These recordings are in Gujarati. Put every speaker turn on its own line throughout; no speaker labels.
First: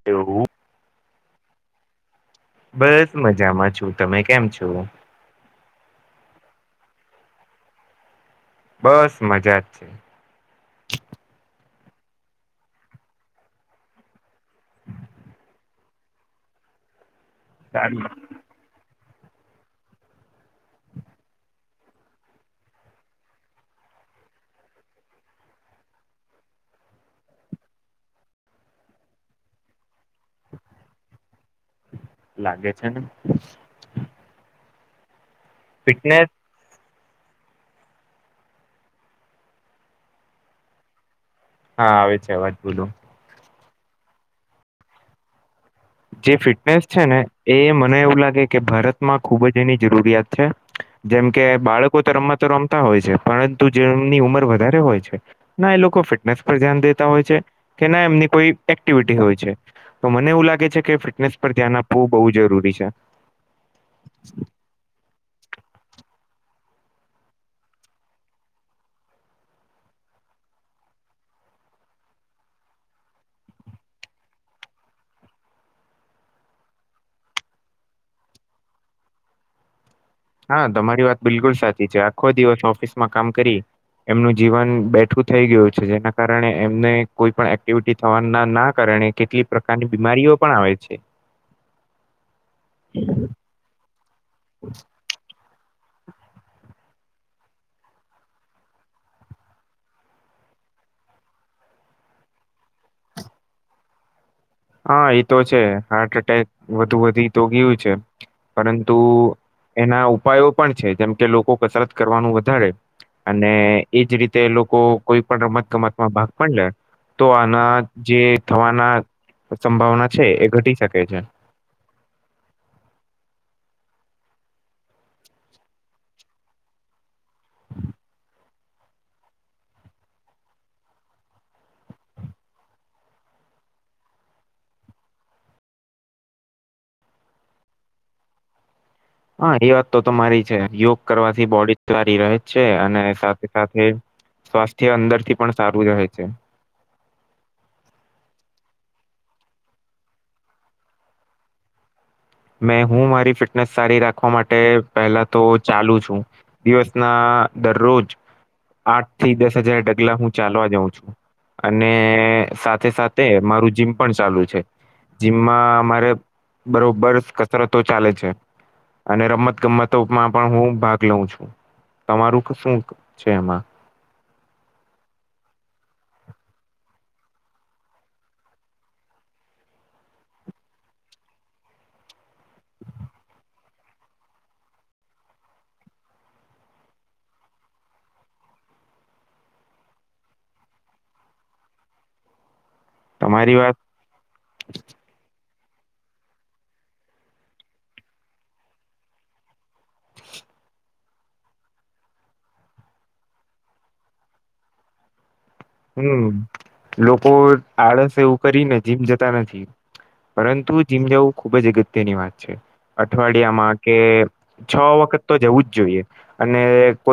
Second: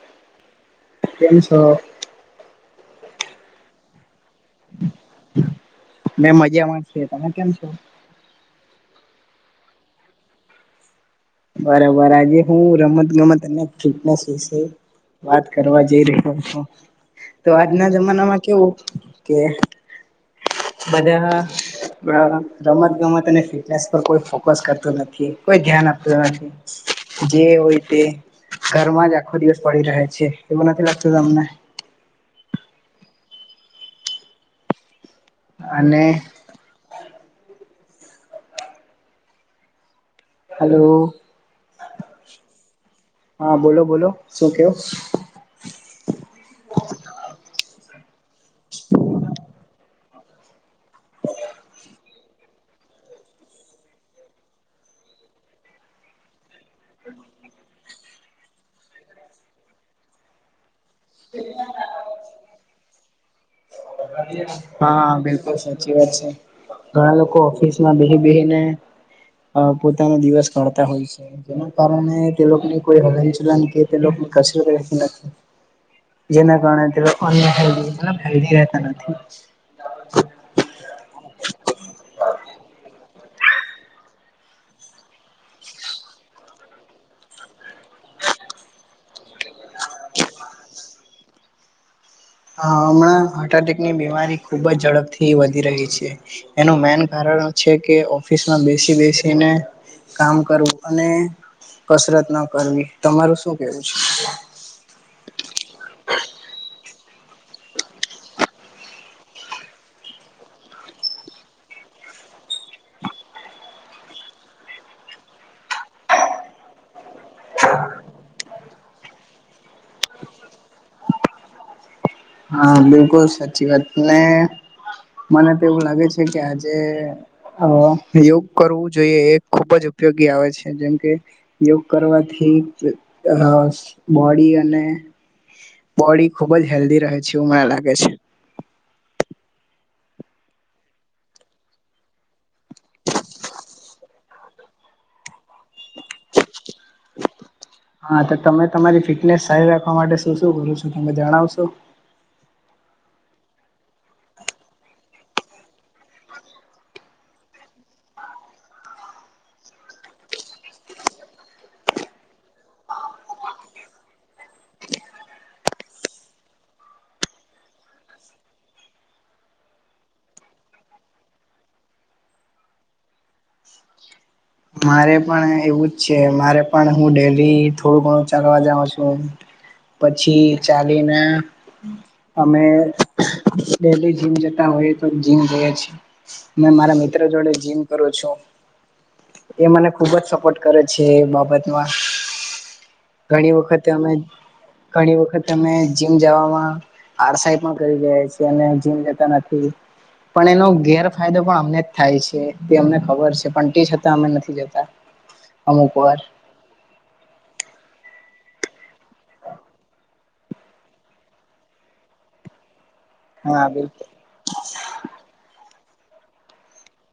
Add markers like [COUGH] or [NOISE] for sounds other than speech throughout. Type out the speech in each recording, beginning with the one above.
[UNINTELLIGIBLE]
કેમ છો?
બસ મજામાં છું, તમે કેમ છો?
મેં મજામાં છે, તમે કેમ છો?
બસ મજા જ છે.
બરોબર. આજે હું રમત ગમત અને ફિટનેસ વિશે વાત કરવા જઈ રહ્યા છું, તો આજના
સારું
જમાનામાં કેવું કે બધાના બરાબર રમત ગમત અને ફિટનેસ પર કોઈ ફોકસ કરતું નથી, કોઈ ધ્યાન આપ તું નથી, જે હોય તે ઘરમાં જ આખો દિવસ પડી રહે છે, એવું નથી લાગતું તમને?
લાગે છે ને
અને
ફિટનેસ
હલો
હા આવે છે, અવાજ બોલો
હા બોલો બોલો શું કેવો?
જે ફિટનેસ છે, ને એ મને એવું લાગે કે ભારતમાં ખુબ જ એની જરૂરિયાત છે. જેમકે બાળકો તો રમવા તો રમતા હોય છે, પરંતુ જેમની ઉંમર વધારે હોય છે. ના એ લોકો ફિટનેસ પર ધ્યાન દેતા હોય છે, કે ના એમની કોઈ એક્ટિવિટી હોય છે. તો મને એવું લાગે છે, કે ફિટનેસ પર ધ્યાન આપવું બો જરૂરી છે.
હા બિલકુલ સાચી વાત છે, ઘણા લોકો ઓફિસમાં બેહી બહીને અ પોતાનો દિવસ ગળતા હોય છે. જેના કારણે તેલોકની કોઈ હલ વિચલન કે તેની [UNINTELLIGIBLE] નથી જેના કારણે તે લોકો અન હેલધી અન હેલધી રહેતા નથી
હા તમારી વાત બિલકુલ સાચી છે, આખો દિવસ ઓફિસમાં કામ કરી એમનું જીવન બેઠું થઈ ગયું છે, જેના કારણે એમને કોઈ પણ એક્ટિવિટી થવા ના ના કારણે કેટલીક પ્રકારની બીમારીઓ પણ આવે છે.
[INAUDIBLE] હ હમણાં હાર્ટ એટેકની બીમારી ખુબ જ ઝડપથી વધી રહી છે. એનું મેન કારણ છે, કે ઓફિસમાં બેસી બેસીને કામ કરવું અને કસરત ન કરવી તમારું શું કેવું છે?
હ એતો છે, હાર્ટ એટેક વધુ વધી તો ગીયું છે. પરંતુ એના ઉપાયો પણ છે, જેમ કે લોકો કસરત કરવાનું વધારે અને એજ રીતે લોકો કોઈ પણ રમત ગમતમાં ભાગ પણ લે તો આના જે થવાના સંભાવના છે, એ ઘટી શકે છે.
હા બિલકુલ સાચી વાત ને મને તો એવું લાગે છે, કે આજે [UNINTELLIGIBLE] યોગ કરવું જોઈએ એ ખુબ જ ઉપયોગી આવે છે, જેમ કે યોગ કરવાથી હ બોડી અને બોડી ખુબ જ હેલ્ધી રહે છે, એવું મને લાગે છે.
હા એ વાત તો તમારી છે, યોગ કરવાથી બોડી સારી રહે જ છે, અને સાથે સાથે સ્વાસ્થ્ય અંદરથી પણ સારું રહે છે.
હા તો તમે તમારી ફિટનેસ સારી રાખવા માટે શું શું કરો છો તમે જણાવશો?
મે હું મારી ફિટનેસ સારી રાખવા માટે પેલા તો ચાલુ છું દિવસના દરરોજ આઠ થી દસ હજાર ડગલા હું ચાલવા જાઉં છું અને સાથે સાથે મારું જીમ પણ ચાલુ છે. જીમમાં અમારે બરોબર કસરતો ચાલે છે, અને રમત ગમતોમાં પણ હું ભાગ લઉં છું‌. તમારું શું છે, એમાં
મારે પણ એવું જ છે, મારે પણ હું ડેલી થોડું ઘણું ચાલવા જાઉં છું. પછી ચાલીને અમે ડેલી જીમ જતા હોઈ તો જીમ જએ છે. મે મારા મિત્ર જોડે જીમ કરું છું એ મને ખુબ જ સપોર્ટ કરે છે, એ બાબતમાં ઘણી
તમારી વાત
વખતે અમે ઘણી વખત તમે જીમ જાવામાં આળસાઈ પણ કરી જાયે છે, અને જીમ જતા નથી. પણ એનો ગેરફાયદો પણ અમને થાય છે, તે અમને ખબર છે, પણ તે છ તા અમે નથી જતા અમુક વાર
હું લોકો આળસ એવું કરીને જીમ જતા નથી પરંતુ જીમ જવું ખુબ જ અગત્યની વાત છે.
હા
અઠવાડિયામાં કે
બિલકુલ
છ વખત તો જવું જ જોઈએ, અને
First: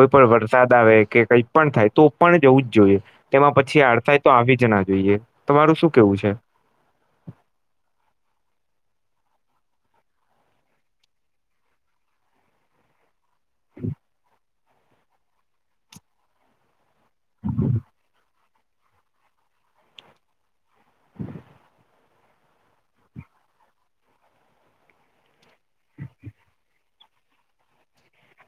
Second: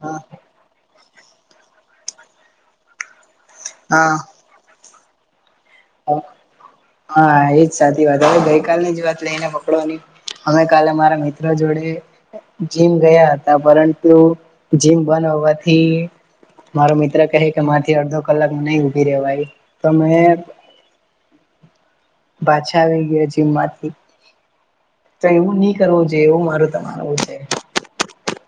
હા
વષૅ વરસાદ આવે કે કંઈ પણ થાય તો પણ જવું જ જોઈએ તેમાં પછી આડ થાયતો
હા
આવી જના. જોઈએ તમારું શું. કેવું છે
હા, એજ સાચી વાત હવે ગઈકાલની જ વાત લઈને પકડવાની. અમે કાલે મારા મિત્ર જોડે જીમ ગયા હતા. ના પરંતુ જીમ બંધ હોવાથી મારો મિત્ર કહે કે, માંથી અડધો કલાક નહીં ઊભી રેવાય તમે. પાછા આવી ગયા જીમમાંથી. તો એવું નહી કરવું જોઈએ એવું મારું તો માનવું છે.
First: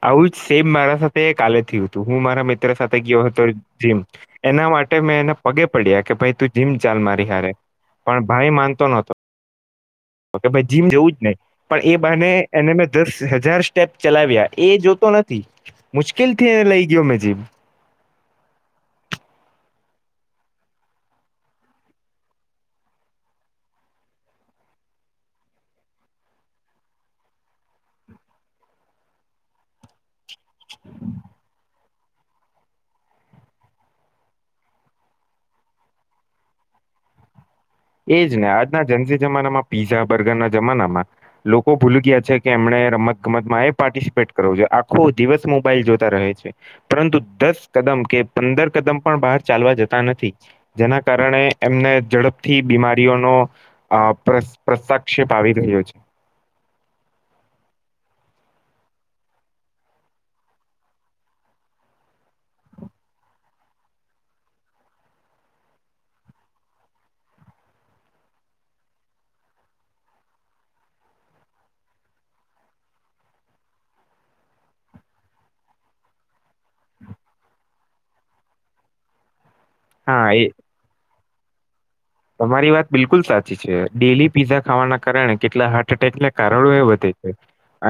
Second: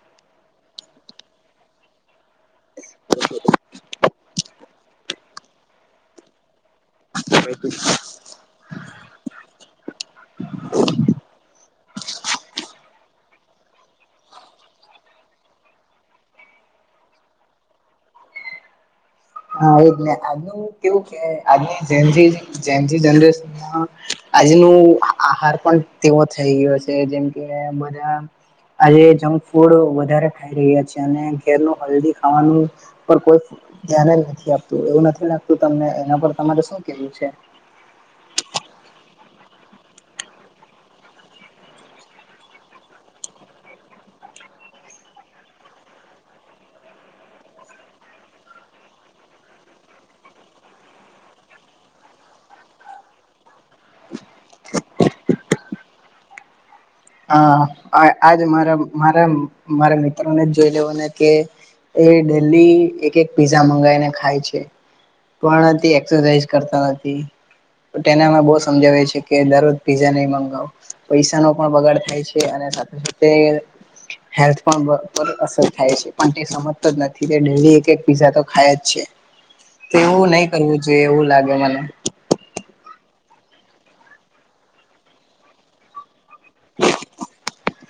આવું જ સેમ મારા સાથે કાલે થયું હતું હું મારા મિત્ર સાથે ગયો હતો, જીમ એના માટે મેં એને પગે પડ્યા કે ભાઈ તું જીમ ચાલ મારી હારે. પણ ભાઈ માનતો નહોતો. તો ભાઈ જીમ જેવું જ નહીં. પણ એ બાને એને મેં દસ હજાર સ્ટેપ ચલાવ્યા એ જોતો નથી. મુશ્કેલથી એને લઈ ગયો જીમ.
હા એજને આજનું કેવું કે આજની જે જે જે જનરેશન. હા આજનું આહાર પણ તેવો થઈ ગયો છે, જેમ કે બધા. આજે જંક ફૂડ વધારે ખાઈ રહ્યા છે, અને ઘરનું હેલ્ઘી ખાવાનું. પર કોઈ ધ્યાન જ નથી આપતું એવું નથી લાગતું તમને એના પર તમારે શું કેવું છે.
એજ ને આજના જનસી જમાનામાં પીઝા બર્ગરના જમાનામાં, લોકો ભૂલ ગયા છે કે એમણે રમત ગમતમાં એ પાર્ટિસિપેટ કરવો જોઈએ આખો દિવસ મોબાઈલ જોતા રહે છે. પરંતુ દસ કદમ કે પંદર કદમ પણ બહાર ચાલવા જતા નથી. જેના કારણે એમને ઝડપ થી બીમારીઓનો અ પ્રસ્તક્ષેપ આવી રહ્યો છે.
હ આજ મારા મારા મારા મિત્રોને જ જોઈ લેવાને કે એ ડેલી એક એક પીઝા મંગાવીને ખાય છે. પણ એક્સરસાઇઝ કરતા નથી. તેના માં બહુ સમજાવે છે કે દરરોજ પીઝા નહીં મંગાવો પૈસાનો પણ બગાડ થાય છે અને સાથે સાથે હેલ્થ પણ અસર થાય છે પણ તે સમજતો જ નથી તે ડલી એક એક પીઝા તો ખાય જ છે. તો
હા
એવું
એ
નહી કરવું જોઈએ એવું લાગે મને
તમારી વાત બિલકુલ સાચી છે ડેલી પીઝા ખાવાના કારણે કેટલા હાર્ટ એટેકને કારણો એ બધી છે.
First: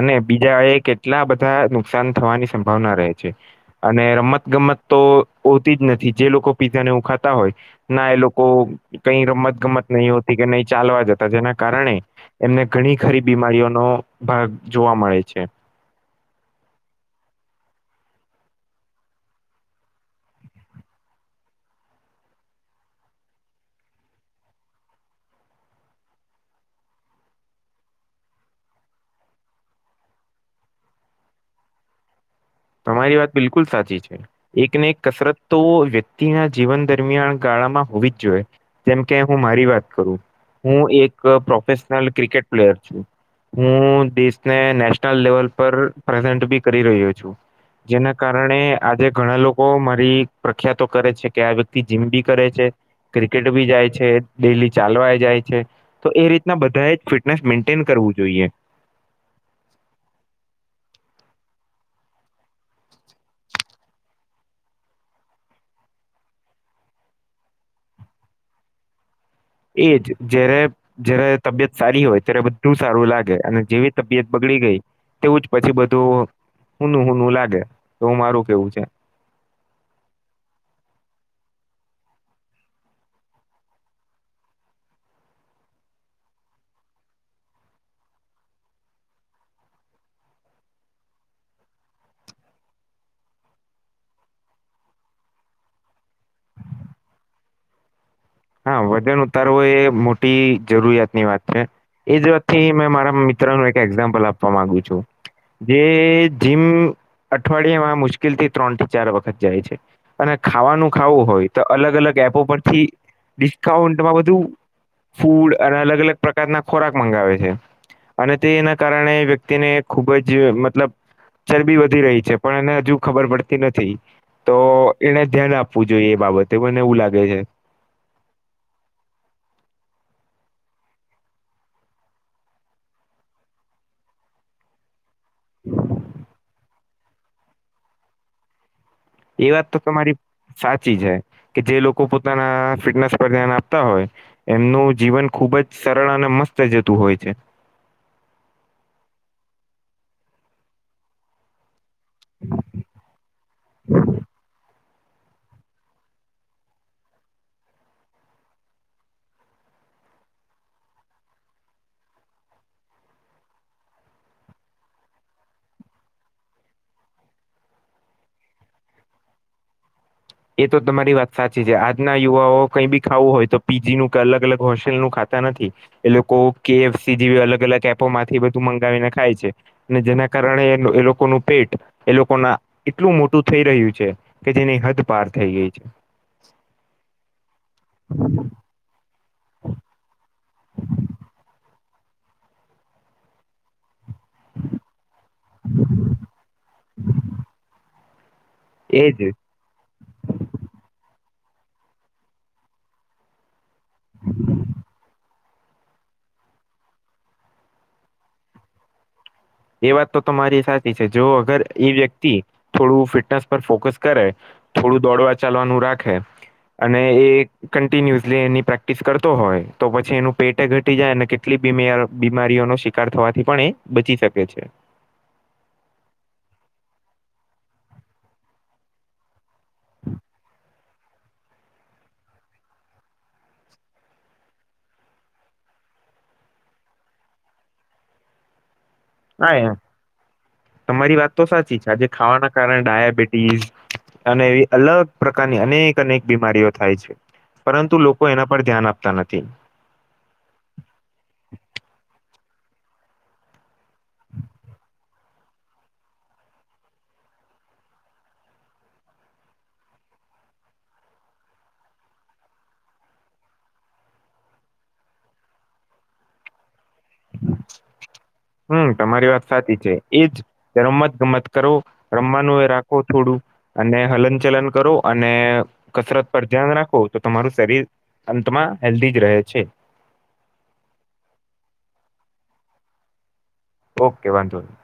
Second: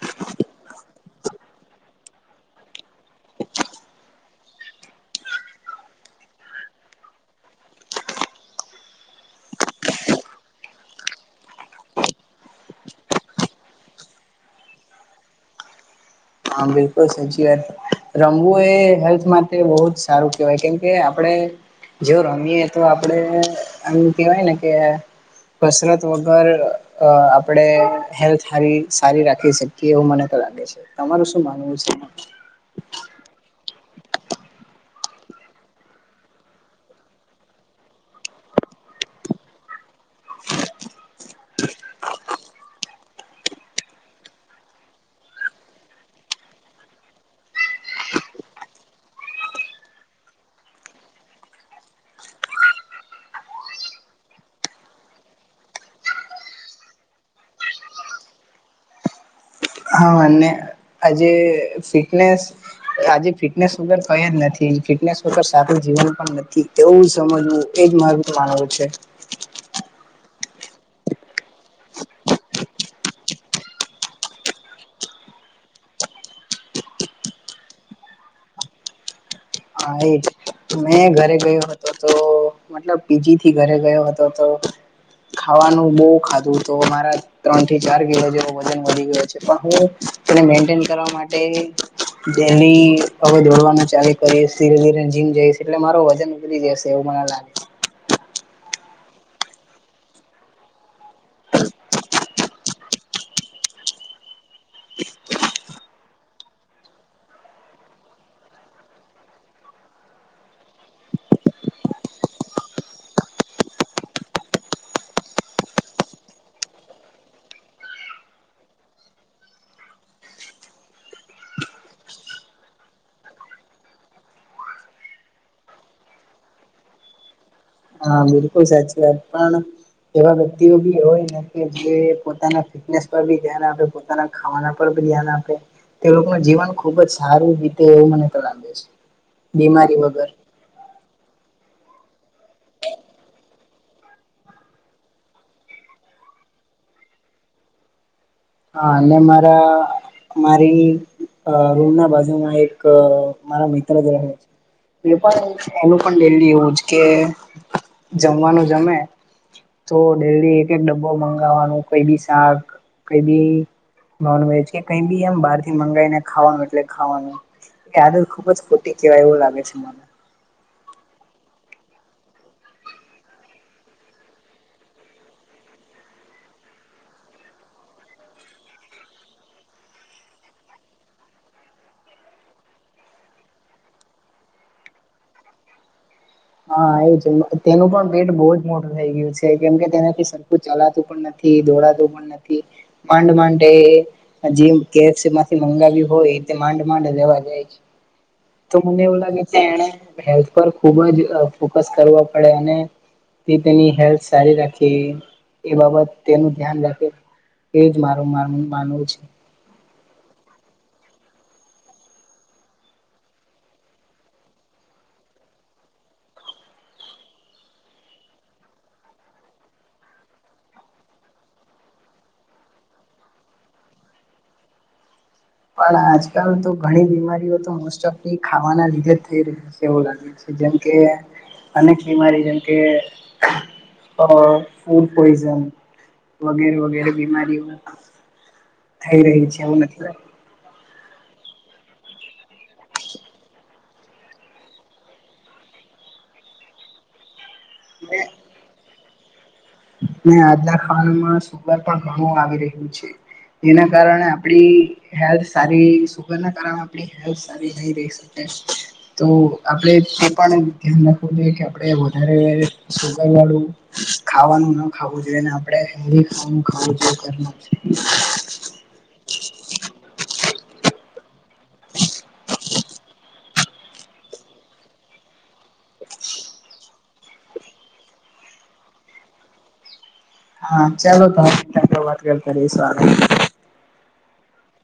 અને બીજા એ કેટલા બધા નુકસાન થવાની સંભાવના રહે છે. અને રમત ગમત તો હોતી જ નથી જે લોકો પીઝા ને એવું ખાતા હોય ના એ લોકો કઈ રમત ગમત નહી હોતી કે નહી ચાલવા જતા જેના કારણે એમને ઘણી ખરી બીમારીઓનો ભાગ જોવા મળે છે.
હા બિલકુલ સાચી વાત રમવું એ હેલ્થ માટે બહુ જ સારું કેહેવાય કેમકે આપડણે જો રમીએ તો આપડે આમ કેહેવાય ને કે કસરત વગર આપણેે હેલ્થારી સારી રાખી શકીએ. એવું મને તો લાગે છે તમારું શું માનવું છે.
તમારી વાત બિલકુલ સાચી છે. એકને એક કસરત તો વ્યક્તિના જીવન દરમિયાન ગાળામાં હોવી જ જોઈએ. જેમ કે હું મારી વાત કરું હું એક પ્રોફેશનલ ક્રિકેટ પ્લેયર છું હું દેશને નેશનલ લેવલ પર પ્રેઝન્ટ બી કરી રહ્યો છું જેના કારણે આજે ઘણા લોકો મારી પ્રખ્યાતો કરે છે, કે આ વ્યક્તિ જીમ બી કરે છે. ક્રિકેટ બી જાય છે, ડેલી ચાલવાય જાય છે. તો એ રીતના બધાએ ફિટનેસ મેન્ટેન કરવું જોઈએ
હ ને આજે ફિટનેસ આજે ફિટનેસ વગર કઈ જ નથી ફિટનેસ વગર સારું જીવન પણ નથી. તેવું સમજવું એ જ મારુ માનવું છે.
એજ જયારે જયારે તબિયત સારી હોય ત્યારે બધું સારું લાગે અને જેવી તબિયત બગડી ગઈ તેવું જ પછી બધું હુનું હુનું લાગે એવું મારું કેવું છે.
હા એ જ મેં ઘરે ગયો હતો તો મતલબ પીજી થી ઘરે ગયો હતો તો ખાવાનું બો ખાધું તો મારા ત્રણ થી ચાર કિલો જેવું વજન વધી ગયો છે, પણ હું તેને મેન્ટેન કરવા માટે ડેલી અવે દોડવાનું ચાલી કરીએ ધીરે ધીરે જીમ જઈશ એટલે મારો વજન ઉતરી જશે એવું મને લાગે
હા વજન ઉતારવું એ મોટી જરૂરિયાતની વાત છે. એ જ વાતથી મેં મારા મિત્રનુ એક એક્ઝામ્પલ આપવા માંગુ છું જે જીમ અઠવાડયેમાં મુશ્કેલ થી ત્રણ થી ચાર વખત જાય છે. અને ખાવાનું ખાવું હોય તો અલગ અલગ એપો પરથી ડિસ્કાઉન્ટમાં બધું ફૂડ અને અલગ અલગ પ્રકારના ખોરાક મંગાવે છે. અને તે એના કારણે વ્યક્તિને ખૂબ જ મતલબ ચરબી વધી રહી છે, પણ એને હજુ ખબર પડતી નથી તો એને ધ્યાન આપવું જોઈએ એ બાબતે મને એવું લાગે છે.
હા બિલકુલ સાચી પણ એવા વ્યક્તિઓ બી હોય ને કે જે પોતાના ફિટનેસ પર બી ધ્યાન આપે પોતાના ખાવાના પર ધ્યાન આપે તે લોકોનુ જીવન ખુબ જ સારું વીતે એવું મને તો લાગે છે.
એ વાત તો
બીમારી
તમારી
વગર
સાચી છે, કે જે લોકો પોતાના ફિટનેસ પર ધ્યાન આપતા હોય એમનું જીવન ખુબ જ સરળ અને મસ્ત જતું હોય છે.
હા અને મારા મારી અ [UNINTELLIGIBLE] બાજુમાં એક મારા મિત્ર જ રહે છે. તે પણ એનું પણ ડેલી એવું જ કે જમવાનું જમે તો ડેલી એક એક ડબ્બો મંગાવવાનું કોઈ બી શાક કઈ બી નોનવેજ કે કઈ બી એમ બહારથી મંગાવીને ખાવાનું એટલે ખાવાનું આદત ખુબ જ ખોટી કહેવાય એવું લાગે છે, મને
એ તો તમારી વાત સાચી છે, આજના યુવાઓ કઈ બી ખાવું હોય તો પીજી નું અલગ અલગ હોસ્ટેલ નું ખાતા નથી એલોકો કેએફસી જેવી અલગ અલગ એપોમાંથી બધું મંગાવીને ખાય છે. ને જેના કારણે એ લોકોનું પેટ એ લોકો ના એટલું મોટું થઈ રહ્યું છે. કે જેની હદ પાર થઈ ગઈ છે.
હ એ જ તેનું પણ પેટ બો જ મોટું થઇ ગયું છે. કેમ કે તેનાથી સરખું ચલાતું પણ નથી દોડાતું પણ નથી માંડ માંડ તે જેમ કેએફસી માંથી મંગાવ્યું હોય તે માંડ માંડ લેવા જાય છે. તો મને એવું
એજ
લાગે છે, એણે હેલ્થ પર ખુબ જ ફોકસ કરવો પડે અને તે તેની હેલ્થ સારી રાખે એ બાબત તેનું ધ્યાન રાખે એજ મારું માનવું માનવું છે.
એ વાત તો તમારી સાચી છે જો અગર એ વ્યક્તિ થોડું ફિટનેસ પર ફોકસ કરે થોડું દોડવા ચાલવાનું રાખે અને એ કન્ટિન્યુઅસલી એની પ્રેક્ટિસ કરતો હોય તો પછી એનું પેટે ઘટી જાય અને કેટલી [UNINTELLIGIBLE] બીમારીઓ શિક કાર થવાથી પણ એ બચી શકે છે.
પણ આજકાલ તો ઘણી બીમારીઓ તો મોસ્ટ ઓફની ખાવાના લીધે જ થઈ રહી. એવું લાગ્યું છે જેમકે અનેક બીમારી જેમ કે અ ફૂડ પોઈઝન વગેરે વગેરે બીમારીઓ થઈ રહી
હા
છે
યાર
એવું મતલબ
તમારી વાત તો સાચી છે આજે ખાવાના કારણે ડાયાબિટીસ અને એવી અલગ પ્રકારની અનેક અનેક બીમારીઓ થાય છે પરંતુ લોકો એના પર ધ્યાન આપતા નથી.
ને આજ ના ખાવામાં સુગર પણ ઘણું આવી રહ્યું છે. એના કારણે આપણી હેલ્થ સારી સુગર ના કારણે આપણી હેલ્થ સારી નહી રહિ શકે. તો આપડે એ પણ ધ્યાન રાખવું જોઈએ કે આપડે વધારે સુગર વાળું ખાવુ નું ન ખાવુ જોઈએ અને આપડે હેલ્થી ખાવાનું ખાવું જોઈએ ઘરમાંથી.
હમ તમારી વાત સાચી છે એજ રમત ગમત કરો રમવાનું એ રાખો થોડું. અને હલન ચલન કરો અને કસરત પર ધ્યાન રાખો તો તમારું શરીર અંતમાં હેલ્ધી જ રહે છે.
હા ચાલો તો [INAUDIBLE] વાત કરીયે સારું.
ઓકે વાંધો નહી.